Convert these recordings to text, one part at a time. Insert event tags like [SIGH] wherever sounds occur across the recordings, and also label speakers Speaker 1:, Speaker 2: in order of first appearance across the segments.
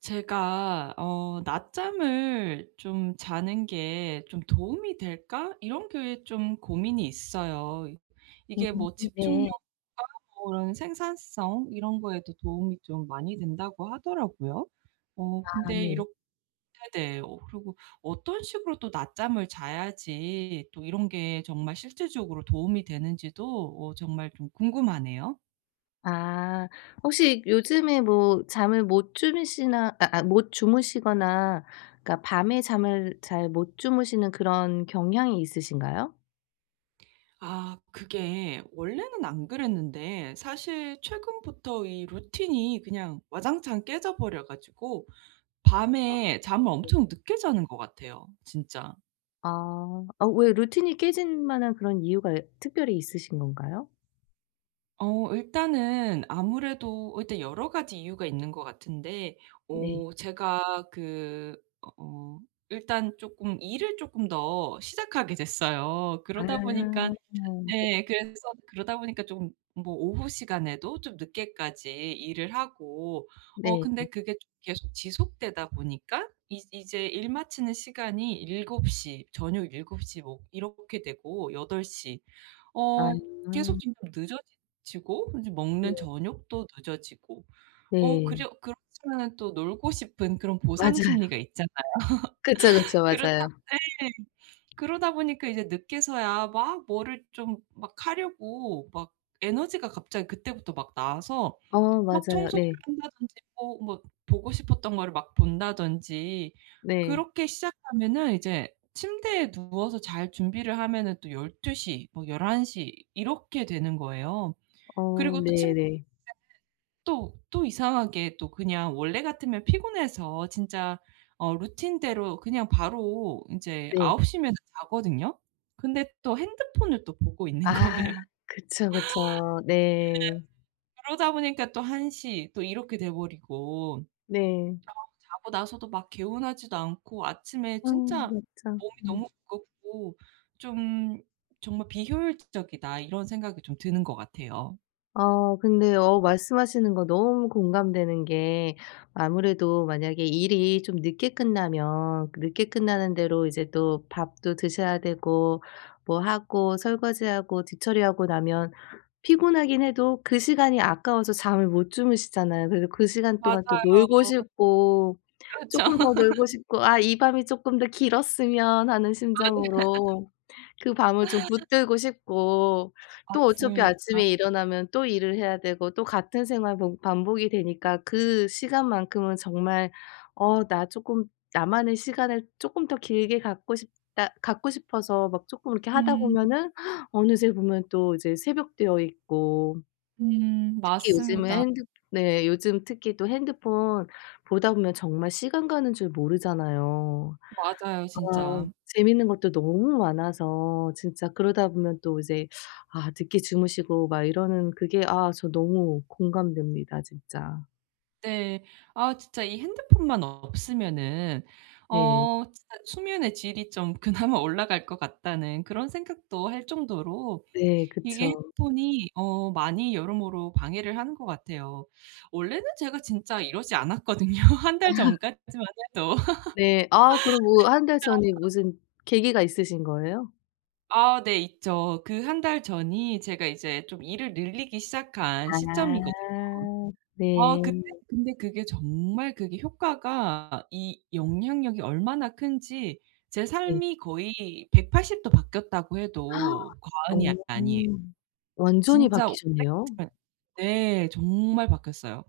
Speaker 1: 제가 '낮잠을 좀 자는 게 좀 도움이 될까?' 이런 게 좀 고민이 있어요.
Speaker 2: 음
Speaker 1: 이게 뭐
Speaker 2: 네.
Speaker 1: 집중력과 뭐 이런 생산성 이런 거에도 도움이 좀 많이 된다고 하더라고요.
Speaker 2: 아
Speaker 1: 근데
Speaker 2: 네.
Speaker 1: 이렇게. 네. 그리고 어떤 식으로 또 낮잠을 자야지 또 이런 게 정말 실질적으로 도움이 되는지도 정말 좀 궁금하네요.
Speaker 2: 아 혹시 요즘에 뭐 잠을 못 주무시나 아 못 주무시거나 그러니까 밤에 잠을 잘 못 주무시는 그런 경향이 있으신가요?
Speaker 1: 아, 그게 원래는 안 그랬는데 사실 최근부터 이 루틴이 그냥 와장창 깨져 버려 가지고
Speaker 2: 아
Speaker 1: 밤에 잠을
Speaker 2: 네.
Speaker 1: 엄청 늦게 자는 것 같아요, 진짜.
Speaker 2: 아. 아 왜 루틴이 깨질 만한 그런 이유가 특별히 있으신 건가요?
Speaker 1: 일단은 아무래도 일단 여러 가지 이유가 있는 것 같은데
Speaker 2: 네.
Speaker 1: 제가 어 일단 조금 일을 조금 더 시작하게 됐어요. 그러다
Speaker 2: 아.
Speaker 1: 보니까. 네. 그래서 그러다 보니까 좀 뭐 오후 시간에도 좀 늦게까지 일을 하고.
Speaker 2: 네.
Speaker 1: 근데 그게 좀 계속 지속되다 보니까 이 이제 일 마치는 시간이 7곱시, 저녁 7곱시 뭐 이렇게 되고 8덟 시,
Speaker 2: 아.
Speaker 1: 어 계속 점점 늦어지고 이제 먹는 저녁도 늦어지고, 어
Speaker 2: 네.
Speaker 1: 그려 그렇지만은 또 놀고 싶은 그런 보상
Speaker 2: 맞아요.
Speaker 1: 심리가 있잖아요.
Speaker 2: 그쵸,
Speaker 1: [LAUGHS]
Speaker 2: 그쵸.
Speaker 1: 그러다
Speaker 2: 맞아요.
Speaker 1: 예. 그러다 보니까 이제 늦게서야 막 뭐를 좀 막 하려고 막 에너지가 갑자기 그때부터 막 나와서
Speaker 2: 어
Speaker 1: 막
Speaker 2: 맞아요.
Speaker 1: 청소를
Speaker 2: 네.
Speaker 1: 한다든지 뭐 보고 싶었던 거를 막 본다든지.
Speaker 2: 네.
Speaker 1: 그렇게 시작하면은 이제 침대에 누워서 잘 준비를 하면은 또 1 2시뭐1 1시 이렇게 되는 거예요.
Speaker 2: 어
Speaker 1: 그리고 또
Speaker 2: 네네.
Speaker 1: 침
Speaker 2: 네.
Speaker 1: 또 또 이상하게 또 그냥 원래 같으면 피곤해서 진짜 루틴대로 그냥 바로 이제9
Speaker 2: 네.
Speaker 1: 홉시면 자거든요. 근데 또 핸드폰을 또 보고 있는
Speaker 2: 아
Speaker 1: [LAUGHS] 거예요.
Speaker 2: 그쵸, 그쵸. 네.
Speaker 1: 그러다 보니까 또1시또 이렇게 돼 버리고
Speaker 2: 네.
Speaker 1: 자고 나서도 막 개운하지도 않고 아침에 진짜
Speaker 2: 맞죠.
Speaker 1: 몸이 너무
Speaker 2: 음.
Speaker 1: 무겁고 좀 '정말 비효율적이다.' 이런 생각이 좀 드는 것 같아요.
Speaker 2: 어 근데 어 말씀하시는 거 너무 공감되는 게 아무래도 만약에 일이 좀 늦게 끝나면 그 늦게 끝나는 대로 이제 또 밥도 드셔야 되고 뭐 하고 설거지하고 뒤처리하고 나면 피곤하긴 해도 그 시간이 아까워서 잠을 못 주무시잖아요. 그래서 그 시간 동안 또
Speaker 1: 맞아요.
Speaker 2: 놀고 싶고
Speaker 1: 그렇죠.
Speaker 2: 쪼끔 더 놀고 싶고 '아 이 밤이 쪼끔 더 길었으면.' 하는
Speaker 1: [LAUGHS] 맞
Speaker 2: 심정으로 그 밤을 좀 붙들고 싶고 또 어차피
Speaker 1: 맞습니다.
Speaker 2: 아침에 일어나면 또 일을 해야 되고 또 같은 생활 반 반복이 되니까 그 시간만큼은 정말 '어 나 쪼끔 나만의 시간을 쪼끔 더 길게 갖고 싶다.' 갖고 싶어서 막 쪼끔 이렇게 하다
Speaker 1: 음.
Speaker 2: 보면은 어느새 보면 또 이제 새벽 되어 있고
Speaker 1: 음.
Speaker 2: 특히 요즘에
Speaker 1: 맞습니다.
Speaker 2: 핸드 네 요즘 특히 또 핸드폰 보다 보면 정말 시간 가는 줄 모르잖아요.
Speaker 1: 맞아요,
Speaker 2: 와
Speaker 1: 진짜.
Speaker 2: 재밌는 것도 너무 많아서 진짜 그러다 보면 또 이제 아 늦게 주무시고 막 이러는 그게 아 저 너무 공감됩니다 진짜.
Speaker 1: 네. 아, 진짜 이 핸드폰만 없으면은
Speaker 2: 네.
Speaker 1: 진짜 '수면의 질이 좀 [LAUGHS] 그나마 올라갈 것 같다.'는 그런 생각도 할 정도로
Speaker 2: 네
Speaker 1: 이게
Speaker 2: 그쵸.
Speaker 1: 핸드폰이 많이 여러모로 방해를 하는 것 같아요. 원래는 제가 진짜 이러지 않았거든요. [LAUGHS] 한 달 전까지만 해도.
Speaker 2: 네. 아 그럼한 달 전에 무슨 계기가 있으신 거예요?
Speaker 1: 아, 네, 있죠. 그 한 달 전이 제가 이제 좀 일을 늘리기 시작한
Speaker 2: 아.
Speaker 1: 시점이거든요. 그때.
Speaker 2: 네.
Speaker 1: 근데 그게 정말 그게 효과가 이 영향력이 얼마나 큰지 제
Speaker 2: 네.
Speaker 1: 삶이 거의 180도 바뀌었다고 해도
Speaker 2: 어.
Speaker 1: 과언이 아니에요.
Speaker 2: 완전히
Speaker 1: 진짜.
Speaker 2: 바뀌셨네요.
Speaker 1: 예. 네. 정말 바뀌었어요.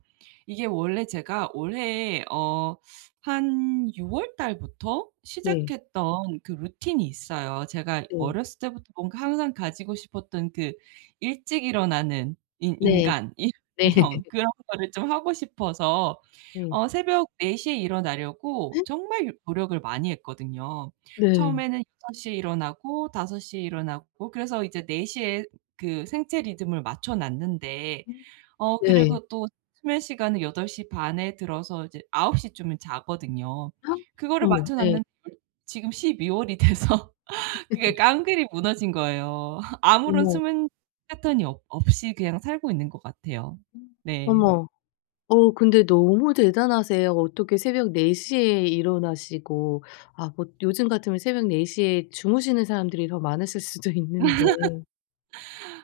Speaker 1: 이게 원래 제가 올해 한 6월 달부터
Speaker 2: 네.
Speaker 1: 시작했던 그 루틴이 있어요. 제가
Speaker 2: 네.
Speaker 1: 어렸을 때부터 뭔가 항상 가지고 싶었던 그 일찍 일어나는 인
Speaker 2: 네.
Speaker 1: 인간 이
Speaker 2: 네.
Speaker 1: [LAUGHS] 형 그런 거를 좀 하고 싶어서 새벽 4시에 일어나려고
Speaker 2: 네.
Speaker 1: 정말 요 노력을 많이 했거든요.
Speaker 2: 네.
Speaker 1: 처음에는 6시에 일어나고 5시에 일어나고, 그래서 이제 4시에 그 생체 리듬을 맞춰 놨는데
Speaker 2: 네.
Speaker 1: 그리고 또 수면 시간은 8시반에 들어서 이제 9홉시 쯤에 자거든요. 그거를
Speaker 2: 어머
Speaker 1: 맞춰
Speaker 2: 네.
Speaker 1: 놨는데, 열 지금 12 월이 돼서 [LAUGHS] 그게 깡그리 무너진 거예요. 아무런
Speaker 2: 어머.
Speaker 1: 수면 패턴이 없 없이 그냥 살고 있는 것 같아요. 네.
Speaker 2: 어머. 어 근데 너무 대단하세요. 어떻게 새벽 4시에 일어나시고 아 뭐 요즘 같으면 새벽 4시에 주무시는 사람들이 더 많으실 수도 있는데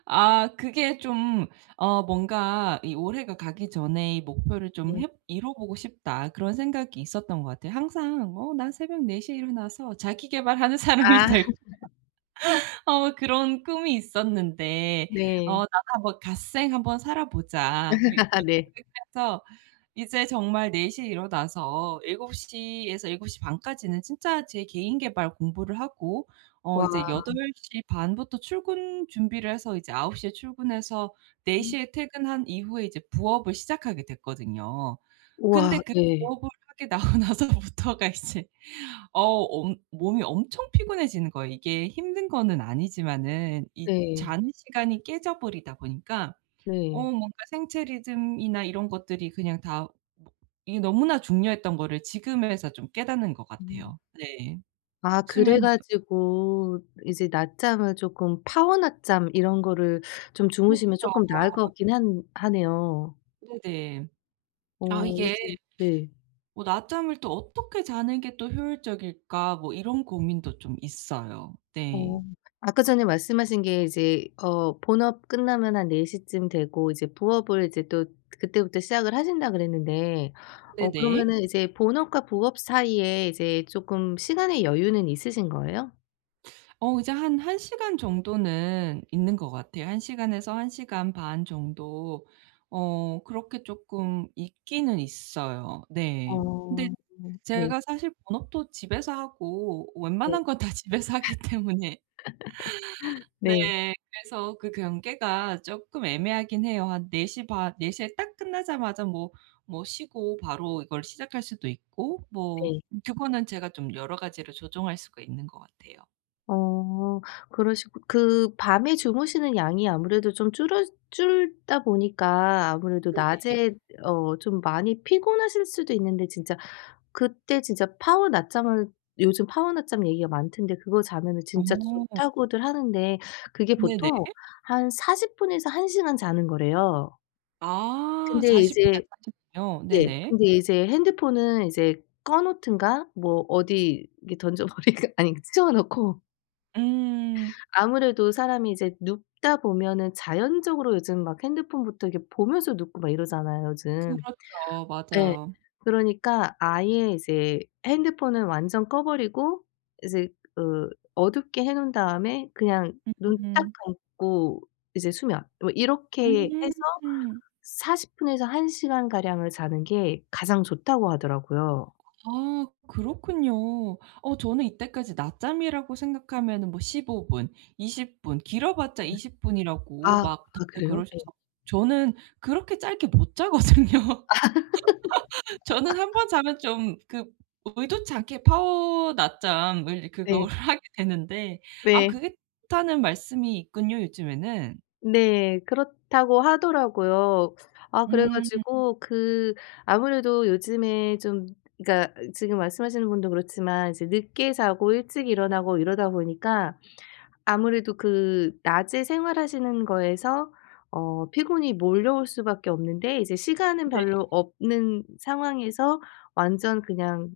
Speaker 1: 아, 그게 좀 뭔가 이 '올해가 가기 전에 이 목표를 좀
Speaker 2: 네.
Speaker 1: 해 이뤄 보고 싶다.' 그런 생각이 있었던 것 같아요. 항상 난 새벽 4시에 일어나서 자기 계발하는 [LAUGHS] 사람이
Speaker 2: 아.
Speaker 1: 될 그런 꿈이 있었는데.'
Speaker 2: 네.
Speaker 1: '나도 한번 갓생 한번 살아보자.' 이 이
Speaker 2: [LAUGHS] 네.
Speaker 1: 그래서 이제 정말 4 시에 일어나서 7곱시 에서 7시반 까지는 진짜 제 개인 계발 공부를 하고 이제
Speaker 2: 와.
Speaker 1: 8시반 부터 출근 준비를 해서 이제 9홉시에 출근해서 4시에 퇴근한 이후에 이제 부업을 시작하게 됐거든요.
Speaker 2: 와
Speaker 1: 근데 그
Speaker 2: 네.
Speaker 1: 부업을 하게 나오고 나서부터가 이제 어 엄 몸이 엄청 피곤해지는 거예요. 이게 힘든 거는 아니지만은 이
Speaker 2: 네.
Speaker 1: 자는 시간이 깨져 버리다 보니까
Speaker 2: 네.
Speaker 1: 뭔가 생체 리듬이나 이런 것들이 그냥 다 뭐 이게 너무나 중요했던 거를 지금에서 좀 깨닫는 것
Speaker 2: 음.
Speaker 1: 같아요. 네.
Speaker 2: 아 그래
Speaker 1: 수면이 너
Speaker 2: 가지고 이제 낮잠을 조금 파워 낮잠 이런 거를 좀 주무시면
Speaker 1: 그쵸.
Speaker 2: 조금 나을 것 같긴 한 하네요.
Speaker 1: 네네. 아,
Speaker 2: 어
Speaker 1: 이게
Speaker 2: 이제 네.
Speaker 1: 뭐 '낮잠을 또 어떻게 자는 게 또 효율적일까?' 뭐 이런 고민도 좀 있어요. 네.
Speaker 2: 어. 아까 전에 말씀하신 게 이제 어 본업 끝나면 한 4 시쯤 되고 이제 부업을 이제 또 그때부터 시작을 하신다 그랬는데 어
Speaker 1: 네네.
Speaker 2: 그러면은 이제 본업과 부업 사이에 이제 쪼끔 시간의 여유는 있으신 거예요?
Speaker 1: 이제 한 1 시간 정도는 있는 것 같아요. 1 시간에서 1 시간 반 정도. 그렇게 쪼끔 있기는 있어요. 네. 근데
Speaker 2: 어. 네.
Speaker 1: 제가 사실 본업도 집에서 하고
Speaker 2: 네.
Speaker 1: 웬만한 건 다 [LAUGHS] 집에서 하기 때문에. 네.
Speaker 2: 네.
Speaker 1: 그래서 그 경계가 쪼끔 애매하긴 해요. 한4시반, 네 시에 딱 끝나자마자 뭐 쉬고 바로 이걸 시작할 수도 있고 뭐.
Speaker 2: 네.
Speaker 1: 그거는 제가 좀 여러 가지로 조정할 수가 있는 것 같아요.
Speaker 2: 어 그러시고 그 밤에 주무시는 양이 아무래도 좀 줄어 줄다 보니까 아무래도
Speaker 1: 네네.
Speaker 2: 낮에 어 좀 많이 피곤하실 수도 있는데 진짜 그때 진짜 파워 낮잠을 요즘 파워 낮잠 얘기가 많던데 그거 자면은 진짜
Speaker 1: 어
Speaker 2: 좋다고들 하는데 그게
Speaker 1: 네네.
Speaker 2: 보통 한 40 분에서 1 시간 자는 거래요.
Speaker 1: 아,
Speaker 2: 근데
Speaker 1: 40 분에
Speaker 2: 이제
Speaker 1: 30 분이요?
Speaker 2: 네
Speaker 1: 네네.
Speaker 2: 근데 이제 핸드폰은 이제 꺼 놓든가 뭐 어디 이렇게 던져 버리고 [LAUGHS] 아니 치워 놓고
Speaker 1: 음.
Speaker 2: 아무래도 사람이 이제 눕다 보면은 자연적으로 요즘 막 핸드폰부터 이렇게 보면서 눕고 막 이러잖아요 요즘.
Speaker 1: 그렇죠.
Speaker 2: 예.
Speaker 1: 맞아요.
Speaker 2: 그러니까 아예 이제 핸드폰은 완전 꺼 버리고 이제 어 어둡게 해 놓은 다음에 그냥 눈 딱
Speaker 1: 음.
Speaker 2: 감고 이제 수면 뭐 이렇게 해서
Speaker 1: 음.
Speaker 2: 40 분에서 1 시간 가량을 자는 게 가장 좋다고 하더라고요.
Speaker 1: 아, 그렇군요. 저는 이때까지 낮잠이라고 생각하면은 뭐 15 분, 20분, 길어봤자 20 분이라고
Speaker 2: 아.
Speaker 1: 막
Speaker 2: 아
Speaker 1: 다들
Speaker 2: 그래요? 네.
Speaker 1: 그러셔서 저는 그렇게 짧게 못 자거든요. [LAUGHS] 저는 한 번 자면 좀 그 의도치 않게 파워 낮잠을 그거를
Speaker 2: 네.
Speaker 1: [LAUGHS] 하게 되는데. 아,
Speaker 2: 네.
Speaker 1: 그게 좋다는 말씀이 있군요, 요즘에는.
Speaker 2: 네. 그렇다고 하더라고요. 아 그래
Speaker 1: 음.
Speaker 2: 가지고 그 아무래도 요즘에 좀 그러니까 지금 말씀하시는 분도 그렇지만 이제 늦게 자고 일찍 일어나고 이러다 보니까 아무래도 그 낮에 생활하시는 거에서 어 피곤이 몰려올 수밖에 없는데 이제 시간은
Speaker 1: 네.
Speaker 2: 별로 없는 상황에서 완전 그냥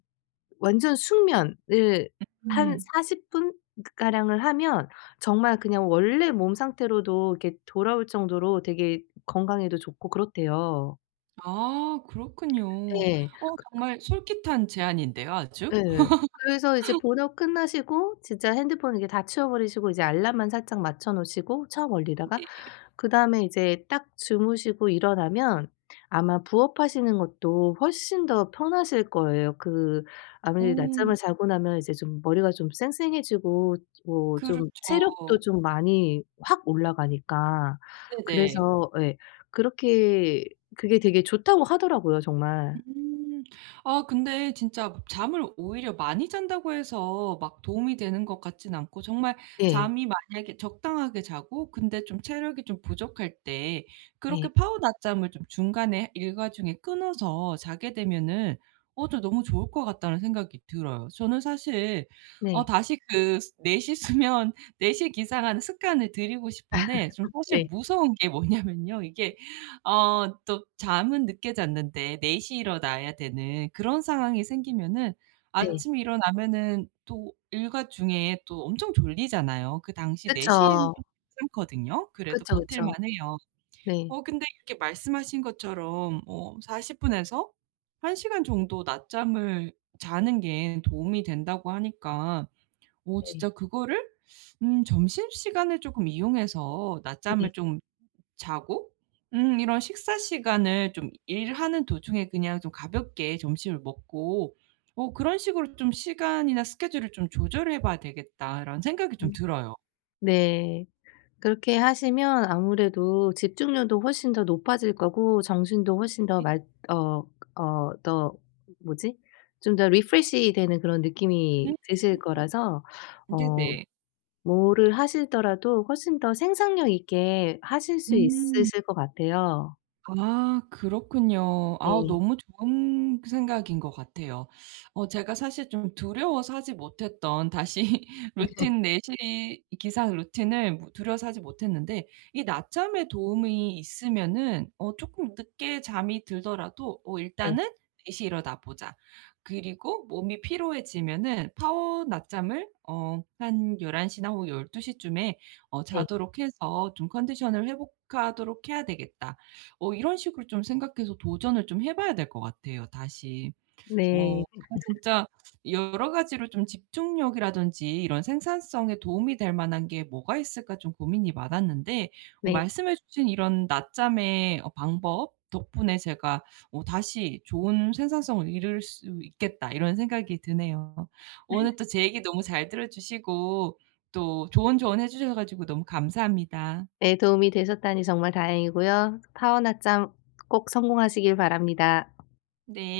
Speaker 2: 완전 숙면을 한사
Speaker 1: 음.
Speaker 2: 40분 가량을 하면 정말 그냥 원래 몸 상태로도 이렇게 돌아올 정도로 되게 건강에도 좋고 그렇대요.
Speaker 1: 아, 그렇군요.
Speaker 2: 예. 그
Speaker 1: 정말 솔깃한 제안인데요, 아주.
Speaker 2: 예. 그래서 이제 본업 끝나시고 진짜 핸드폰 이렇게 다 치워 버리시고 이제 알람만 살짝 맞춰 놓으시고 처음 올리다가 그다음에 이제 딱 주무시고 일어나면 아마 부업하시는 것도 훨씬 더 편하실 거예요. 그 아무래도 낮잠을
Speaker 1: 어
Speaker 2: 자고 나면 이제 좀 머리가 좀 쌩쌩해지고 뭐 좀
Speaker 1: 그렇죠.
Speaker 2: 체력도 좀 많이 확 올라가니까.
Speaker 1: 네네.
Speaker 2: 그래서 예. 그렇게 그게 되게 좋다고 하더라고요 정말.
Speaker 1: 음. 아, 근데 진짜 잠을 오히려 많이 잔다고 해서 막 도움이 되는 것 같진 않고, 정말
Speaker 2: 네.
Speaker 1: 잠이 만약에 적당하게 자고 근데 좀 체력이 좀 부족할 때 그렇게
Speaker 2: 네.
Speaker 1: 파워 낮잠을 좀 중간에 일과 중에 끊어서 자게 되면은 저 너무 좋을 것 같다는 생각이 들어요. 저는 사실
Speaker 2: 네.
Speaker 1: 다시 그 4시 수면, 4시 기상하는 [LAUGHS] 습관을 들이고 싶은데 좀 사실
Speaker 2: 네.
Speaker 1: 무서운 게 뭐냐면요. 이게 또 잠은 늦게 잤는데 4 시에 일어나야 되는 그런 상황이 생기면은
Speaker 2: 네.
Speaker 1: 아침에 일어나면은 또 일과 중에 또 엄청 졸리잖아요. 그 당시 4 시에는
Speaker 2: 그쵸.
Speaker 1: 또 괜찮거든요. 그래도
Speaker 2: 그쵸, 그쵸.
Speaker 1: 버틸만 해요.
Speaker 2: 네.
Speaker 1: 근데 이렇게 말씀하신 것처럼 40 분에서 1 시간 정도 낮잠을 자는 게 도움이 된다고 하니까
Speaker 2: 네.
Speaker 1: 진짜 그거를 점심시간을 조금 이용해서
Speaker 2: 네.
Speaker 1: 낮잠을 좀 자고 이런 식사 시간을 좀 일하는 도중에 그냥 좀 가볍게 점심을 먹고 뭐 그런 식으로 좀 '시간이나 스케줄을 좀 조절해 봐야 되겠다.'라는 생각이 좀
Speaker 2: 음.
Speaker 1: 들어요.
Speaker 2: 네. 그렇게 하시면 아무래도 집중력도 훨씬 더 높아질 거고 정신도 훨씬 더 말 어 어 더 뭐지? 좀 더 리프레시 되는 그런 느낌이
Speaker 1: 음.
Speaker 2: 드실 거라서 어
Speaker 1: 네네.
Speaker 2: 뭐를 하시더라도 훨씬 더 생산력 있게 하실 수
Speaker 1: 음.
Speaker 2: 있으실 것 같아요.
Speaker 1: 아, 그렇군요. 아,
Speaker 2: 네.
Speaker 1: 너무 좋은 생각인 것 같아요. 제가 사실 좀 두려워서 하지 못했던 다시 [LAUGHS] 루틴, 4시 기상 루틴을 뭐 두려워서 하지 못했는데 이 낮잠의 도움이 있으면은 조금 늦게 잠이 들더라도
Speaker 2: 네.
Speaker 1: 일단은 4시 일어나 보자. 그리고 몸이 피로해지면은 파워 낮잠을 한 1 1시나 혹은 1 2시 쯤에
Speaker 2: 네.
Speaker 1: 자도록 해서 좀 컨디션을 회복하도록 해야 되겠다. 이런 식으로 좀 생각해서 도전을 좀 해 봐야 될 것 같아요, 다시.
Speaker 2: 네. 네.
Speaker 1: 제가 진짜 여러 가지로 좀 집중력이라든지 이런 생산성에 도움이 될 만한 게 뭐가 있을까 좀 고민이 많았는데
Speaker 2: 네.
Speaker 1: 말씀해 주신 이런 낮잠의 방법 덕분에 제가 '다시 좋은 생산성을 이룰 수 있겠다.' 이런 생각이 드네요. 오늘 또 제 얘기 너무 잘 들어 주시고 또 좋은 조언해 주셔 가지고 너무 감사합니다.
Speaker 2: 네 도움이 되셨다니 정말 다행이고요. 파워 나잠꼭 성공하시길 바랍니다.
Speaker 1: 네.